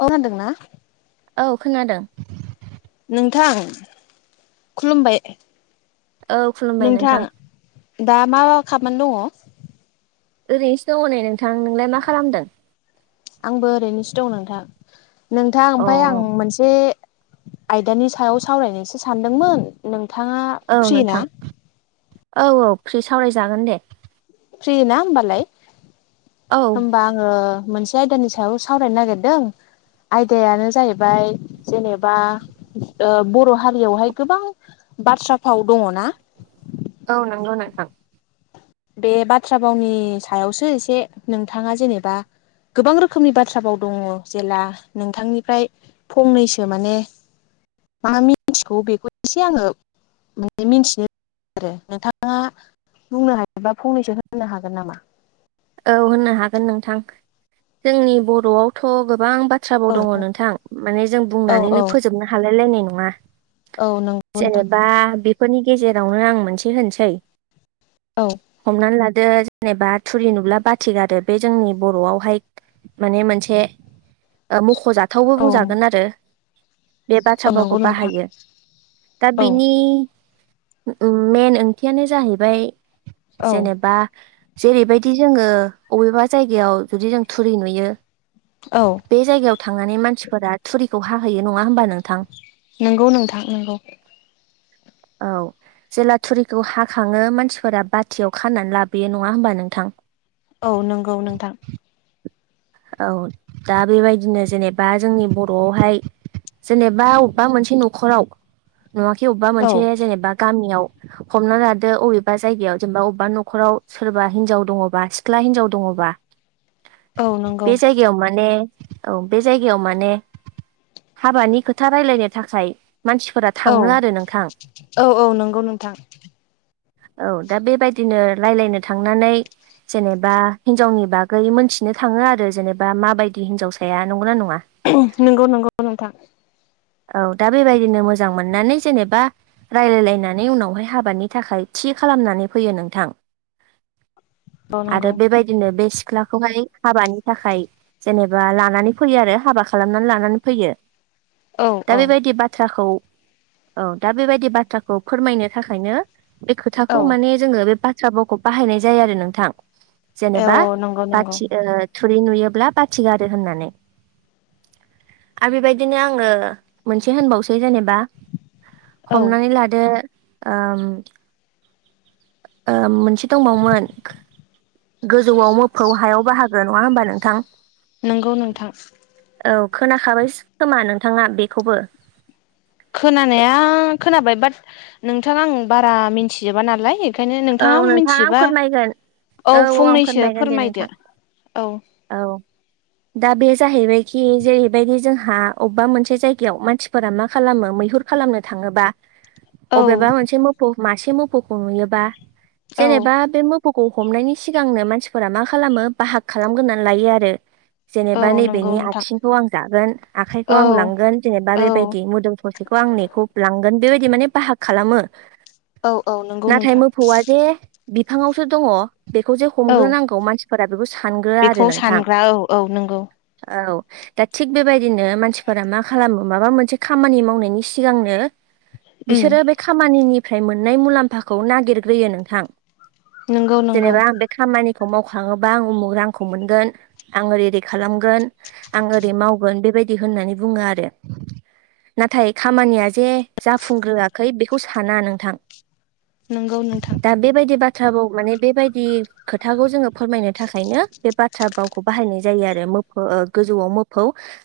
औ खोनादोंना औ खोनादों नोंथां खुलुमबाय औ खुलुमबाय नोंथां दा मा खामानि दङ ओरैनोसो दं हनै नोंथां नोंलाय मा खालामदों थां नोंथां अ ओमफ्राय आं मोनसे आयदानि सायाव सावरायनोसो सानदोंमोन नों औ नोंथां औ औ फ्रि सावरायजागोन दे फ्रि ना होमबालाय औ होमबा आङो मोनसे मोनसे आयदानि सायाव सावरायनो नागिरदों आयदायानो जाहैबाय जेनेबा बर' ओ हारियावहाय गोबां बाथ्रा फाव दङ ना? औ नांगौ नोंथां बे बाथ्रा बावनि सायावसो एसे नोंथाङा जेनेबा गोबां रोखोमनि बाथ्राबाव दङ जेला नोंथांनिफ्राय फंनैसो माने मा मिन्थिगौ बेखौ एसे आङो माने मिथिनो आरो नोंथाङा बुंनो हायोबा फंनैसो होननो हागोन नामा? औ होननो हागोन नोंथां। जोंनि बर'आवथ' गोबां बाथ्रा औ भाव दङ नोंथां माने जों औ बुंनानैनो फोजोबनो हालाय लायनाय नङा औ नंगौ नोंथां जेनेबा बेफोरनि गेजेरावनो आं मोनसे होननोसै औ हमनानै लादो जेनेबा थुरि नुब्ला बाथि गारो बे जोंनि बर'आवहाय माने मोनसे मख'जाथावबो औ बुंजागोन आरो बे बाथ्रा नंगौ बावखौ नोंथां बाहायो। दा औ बिनि उम मेन ओंथियानो जाहैबाय औ जेनेबा जेरैबाय जुदि जोङो अबेबा जायगायाव जुदि जों थुरि नुयो बे जायगायाव थांनानै मानसिफोरा थुरिखौ हाहैयो नङा होमबा नों नंगौ नोंथां नंगौ औ जेला थुरिखौ हाखाङो मानसिफोरा बाथियाव खानानै लाबोयो नङा होमबा नोंथां औ नंगौ नोंथां औ दा बेबायदिनो जेनेबा जोंनि बर'आवहाय जेनेबा अबेबा मोनसे न'खराव नङाखि अबेबा औ मोनसे जेनेबा गामियाव हमना लादो अबेबा जायगायाव जेनेबा अबेबा न'खराव सोरबा हिनजाव दङबा सिख्ला हिनजाव दङबा औ नंगौ बे जायगायाव माने औ बे जायगायाव माने हाबानि खोथा रायलायनो थाखाय मानसिफोरा औ थाङो आरो नोंथां। औ औ नंगौ नोंथां औ दा बेबायदिनो रायज्लायनो थांनानै जेनेबा हिनजावनि बागै मोनथिनो थाङो आरो जेनेबा माबायदि हिनजावसाया नंगौना नङा नंगौ नंगौ नोंथां औ दा बेबायदिनो मोजां मोननानै जेनेबा रायजलायलायनानै उनावहाय हाबानि थाखाय थि थि खालामनानै फैयो नोंथां। [inaudible] औ नंगौ आरो बेबायदिनो बे सिख्ला खौहाय हाबानि थाखाय जेनेबा लानानै फैयो आरो हाबा खालामनानै लानानै फैयो। औ दा औ बेबायदि बाथ्राखौ औ दा बेबायदि बाथ्राखौ फोरमायनो थाखायनो बे औ खोथाखौ माने जोङो बे बाथ्राावखौ बाहायनाय जायो आरो नोंथां। जेनेबा औ नंगौ नंगौ बाथि ओ थुरि नुयोब्ला बाथिगारो होननानै आरो बेबायदिनो आङो मोनसे होनबावसै जेनेबा औ हमनानै लादो ओम ओम मोनसे दंबावोमोन गोजौआव मोफौ हायाव बाहागो नङा होमबा नोंथां? नोंगौ नोंथां। औ खोनाखाबाय खोमा नोंथाङा बेखौबो खोनानाया खोनाबाय बाट नोंथां आं बारा मिथिजोबा नालाय ओंखायनो औ नोंथाङा नोंथां आं मिथिबा फोरमायगोन औ औ औ आं फंनैसो फोरमायगोन दे नोंथां फोरमायदो औ औ दा बे जाहैबायखि जेरैबायदि जोंहा अबेबा मोनसे जायगायाव मानसिफोरा मा खालामो मैहुर खालामनो थाङोबा औ अबेबा मोनसे मोफौ मासे मोफौखौ नुयोबा औ जेनेबा बे मोफौ गुुखौ हमनायनि सिगांनो मानसिफोरा मा खालामो बाहाग खालामगोरनानै लायो आरो औ जेनेबा नंगौ नैबेनि नोंथां आथिंखौ आं जागोन आखाइखौ औ आं लांगोन जेनेबा औ बेबायदि मोदोम ससेखौ आं गांनायखौ लांगोन बेबायदि माने बाहाग खालामो औ औ नंगौ नोंथां फौवा जे बिफांवसो दङ बेखौ जे औ हमग्रोनांगौ मानसि बेखौ सानग्रो आरो बेखौ नोंथां सानग्रा औ औ नंगौ औ दा थिग बेबायदिनो मानसिफोरा मा खालामो माबा मोनसे खामानि मावनायनि सिगांनो उम बिसोरो बे खामानिनिफ्राय मोननाय मुलाम्फाखौ नागिरग्रोयो नोंथां नंगौ नंगौ जेनेबा आं बे खामानि थ' मावखांङोबा आं उमुख रांखौ मोनगोन आं ओरै ओरै खालामगोन आं ओरै मावगोन बे बेबायदि होननानै बुङो आरो नाथाय खामानिया जे जाफुंग्रोआखै बेखौ साना नोंथां नोंगौ नोंथां थ्राबाव माने बेबायदि खोथाखौ जोङो फोरमायनो थाखायनो बे बाथ्रा भावखौ बाहायनाय जायो आरो मोफो गोजौआव मोफौ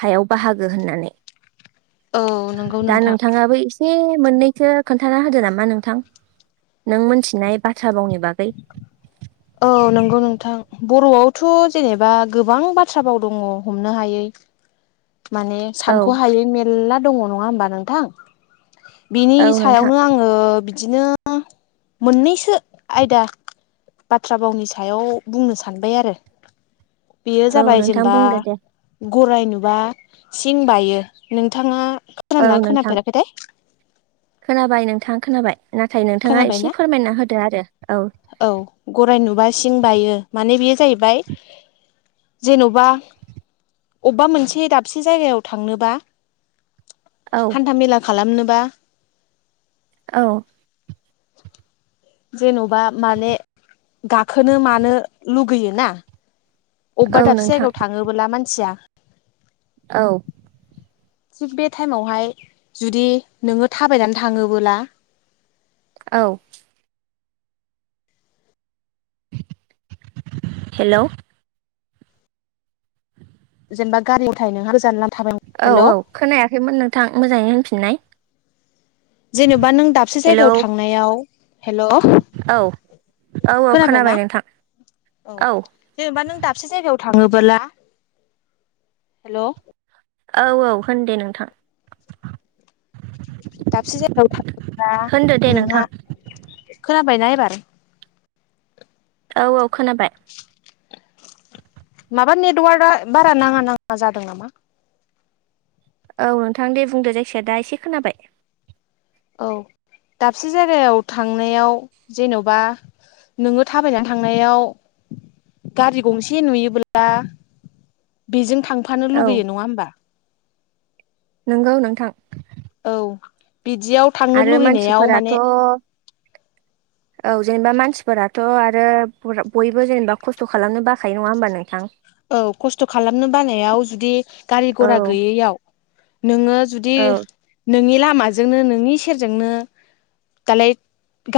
हायाव बाहागो होननानै औ नंगौ दा नोंथां नोंथाङाबो एसे मोननैखौ खोनथाना होदो नामा नोंथां नों मोनथिनाय बाथ्रा थाबावनि बागै औ नंगौ नोंथां बर'आवथ' जेनेबा गोबां बाथ्रा बाव दङ हमनो हायै माने औ सानख' हायै मेर्ला दङ नङा होमबा नोंथां बिनि औ नोंथां सायावनो आङो इदिनो मोननैसो आयदा बाथ्रा भावनि सायाव बुंनो सानबाय आरो बेयो औ जाबाय नोंथां जेनेबा बुंदो दे गरराय नुबा सिं बायो नोंथाङा औ खोनना नोंथां खोनाफेराखैथाय खोनाबाय नोंथाङा खोनाबाय नाथाय नोंथाङा खोनाबायना एसे फोरमायना होदो आरो औ औ गराय नुबा सिं बायो माने बेयो जाहैबाय जेन'बा अबेबा मोनसे दाबसे जायगायाव थांनोबा औ हान्थामेला खालामनोबा औ जेन'बा माने गाखोनो मानो लुगैयो ना अबबा औ दाबसे नोंथां जायगायाव थाङोबोला मानसिया औ थिग बे टाइमावहाय जुदि नोङो थाबायनानै थाङोबोला औ हेल' जेनबा गारियाव [unintelligible] गोजान लामा थाबाय औ हेल' औ खोनायाखैमोन नोंथां मोजाङै होनफिननाय जेनेबा नों दाबसे हेलौ जायगायाव थांनायाव हेल' औ औ औ खोनाबायना? खोनाबाय नोंथां औ जेनेबा नों दाबसे जायगायाव थाङोबोला हेल' औ औ होन दे नोंथां दाबसे जायगायाव थां होनदो दे [unintelligible] नोंहा नोंथां खोनाबायना एबार औ औ खोनाबाय [inaudible] [unintelligible] माबा नेटवार्कआ बारा नाङा नाङा जादों नामा औ नोंथां दे बुंदो जायखिजाया दा एसे खोनाबाय औ दाबसे जायगायाव थांनायाव जेन'बा नोङो थाबायना थांनायाव गारि गंसे नुयोब्ला बेजों थांफानो लुगैयो नङा होमबा नोंगौ नोंथां औ बिदियाव थांनो आरो लुुबैनायाव मानसिफोराथ' माने औ जेनेबा मानसिफोराथ' आरो बयबो जेनेबा खस्थ' खालामनो बाखायो नङा होमबा नोंथां औ खस्थ' खालामनो बानायाव जुदि गारि औ घरा गैयैयाव नोङो जुदि औ नोंनि लामाजोंनो नोंनि सेरजोंनो दालाय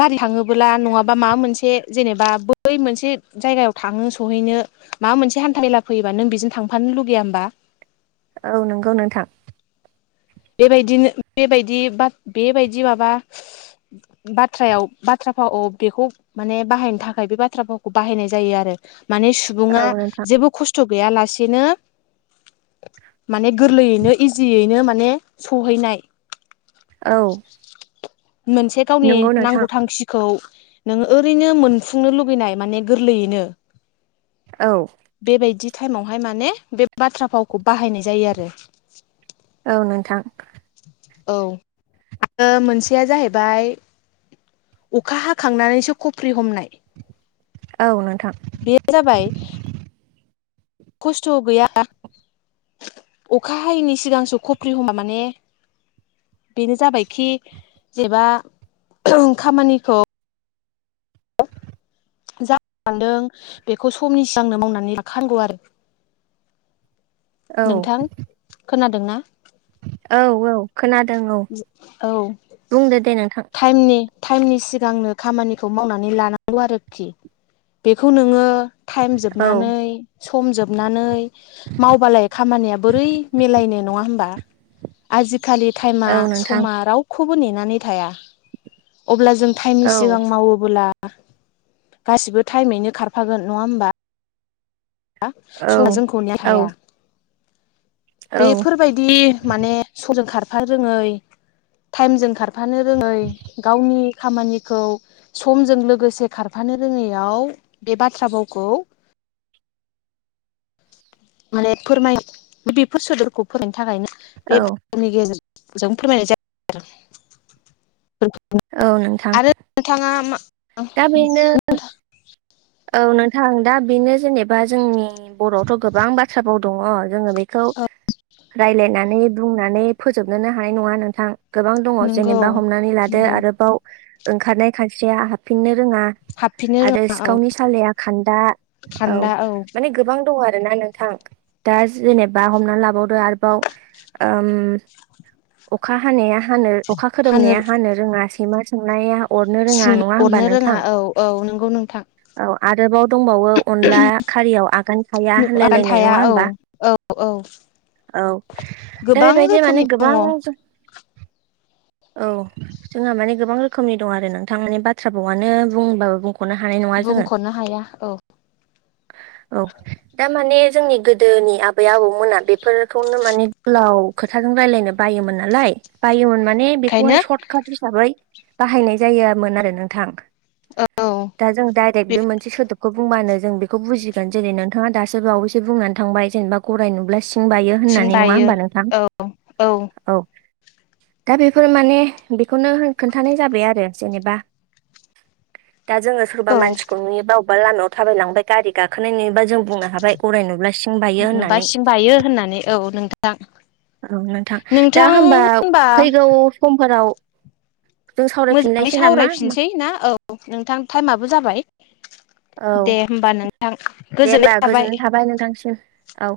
गारि थाङोबोला नङाबा माबा मोनसे जेनेबा बै मोनसे जायगायाव थाङो सहैनो माबा मोनसे हान्था मेला फैयोबा नों बेजों थांफानो लुगैया होमबा औ नंगौ नोंथां बेबायदिनो बेबायदि बेबायदि माबा बाथ्रायाव बाथ्रा बाथ्रा फाव बेखौ माने बाहायनो थाखाय बे बाथ्रा फावखौ बाहायनाय जायो आरो माने औ सुबुङा नोंथां जेबो खस्थ' गैयालासेनो माने गोरलैयैनो इजियैनो माने सौहैनाय औ मोनसे गावनि नंगौ नोंथां नांगौ थांखिखौ नोङ ओरैनो मोनफुंनो लुबैनाय माने गोरलैयैनो औ बेबायदि टाइमावहाय माने बे बाथ्रा फावखौ बाहायनाय जायो आरो औ नोंथां औ मोनसेया जाहैबाय अखा हाखांनानैसो खफ्रि हमनाय औ नोंथां बे जाबाय खस्थ' गैया अखा हायैनि सिगांसो खफ्रि हमा माने बेनो जाबायखि जेबा खामानिखौ सान्दों बेखौ समनि सिगांनो मावनानै लाखानांगौ आरो नोंथां खोनादोंना? औ-औ खोनादों औ औ बुंदो दे नोंथां टाइमनि टाइमनि सिगांनो खामानिखौ मावनानै लानांगौ आरोखि बेखौ नोङो टाइम औ जोबनानै समजोबनानै मावबालाय खामानिया बोरै मिलायनाय नङा होमबा आजिखालि टाइमा औ नोंथां समा रावखौबो नेनानै थाया अब्ला जों टाइमनि औ सिगां मावोबोला गासिबो टाइमैनो खारफागोन नंङा होमबा स जोंखौ ने औ हाया बेफोरबायदि माने समजों खारफ रोङै टाइमजों खारफानो थांफानो रोङै गावनि खामानिखौ समजों लोगोसे खारफानो रोङैयाव बे बाथ्रा भावखौ [inaudible] माने फोरमाय बेफोर सोदोबखौ फोरायनो थाखायनो औ बेनि गेजेरजों जों फोरमायनाय जाब औ नोंथां आरो नोंथाङा दा बेनो माथ औ नोंथां दा बेनो जेनेबा जोंनि बर'आवथ' गोबां बाथ्रााबाव दंङ जोङो बेखौ ओ राय्लायनानै बुंनानै फोजोबनोनो हानाय नङा नोंथां गोबां दङ नंगौ जेनेबा हमनानै लादो नंगौ आरोबाव ओंखारनाय खानस्रिया हाबफिननो रोङा हाबफिननो आरो रोङा सिखावनि औ सालाया खान्दा औ माने गोबां दं आरो आरोना नोंथां दा जेनेबा हमना लाबावदो आरोबाव अखा हानाया अखा खोरोमनाया हानो रोङा सैमा संनाया अरनो रोङा सुं नङा अरनो रोङा नोंथां औ औ नंगौ नोंथां औ आरोबाव दंबावो अनला खारियाव आगानखाया आगान होनलायलायनाय थाया नङा औ होमबा औ औ दा गोबां बेबायदि माने रोखोमनि गोबां दङ औ जोंहा माने गोबां रोखोमनि दं आरो नोंथां माने बाथ्रा बावनो बुंबाबो बुं नो हानाय ना जोङो बुंख'नो हाया औ औ दमाने जोंनि गोदोनि आबै आबौमोना बेफोरखौनो माने गोलाव खोथाजों राय्लायनो बायोमोन नालाय बायोमोन माने बेखायनो बेखौहाय सर्ट काट हिसाबै बाहायनाय जायामोन आरो नोंथां औ दा जों बे मोनसे सोदोबखौ बुंबानो जों बेखौ बुजिगोन जेरै नोंथाङा दासो बावैसो बुंनानै थांबाय जेनेबा गराय नुब्ला सिं बायो सिं होननानै नङा बायो होमबा नोंथां औ दा बेफोर माने बेखौनो खोन्थानाय जाबाय आरो जेनेबा दा जोङो सोरबा औ मानसिखौ नुयोबा अबा लामायाव थाबायलांबाय गारि गाखोनाय नुयोबा जों बुंनो हाबाय गराय नुब्ला सिं बायो नुबा होननानै सिं बायो होननानै औ नोंथां औ नोंथां दा होनबा फैगौ समफोराव जों मोजाङै सावरायफिनलायसै नामा सावरायफिनसै ना औ नोंथां टाइमाबो जाबाय औ दे होमबा नोंथां दे होमबा गोजोननाय थाबाय नोंथांसिम औ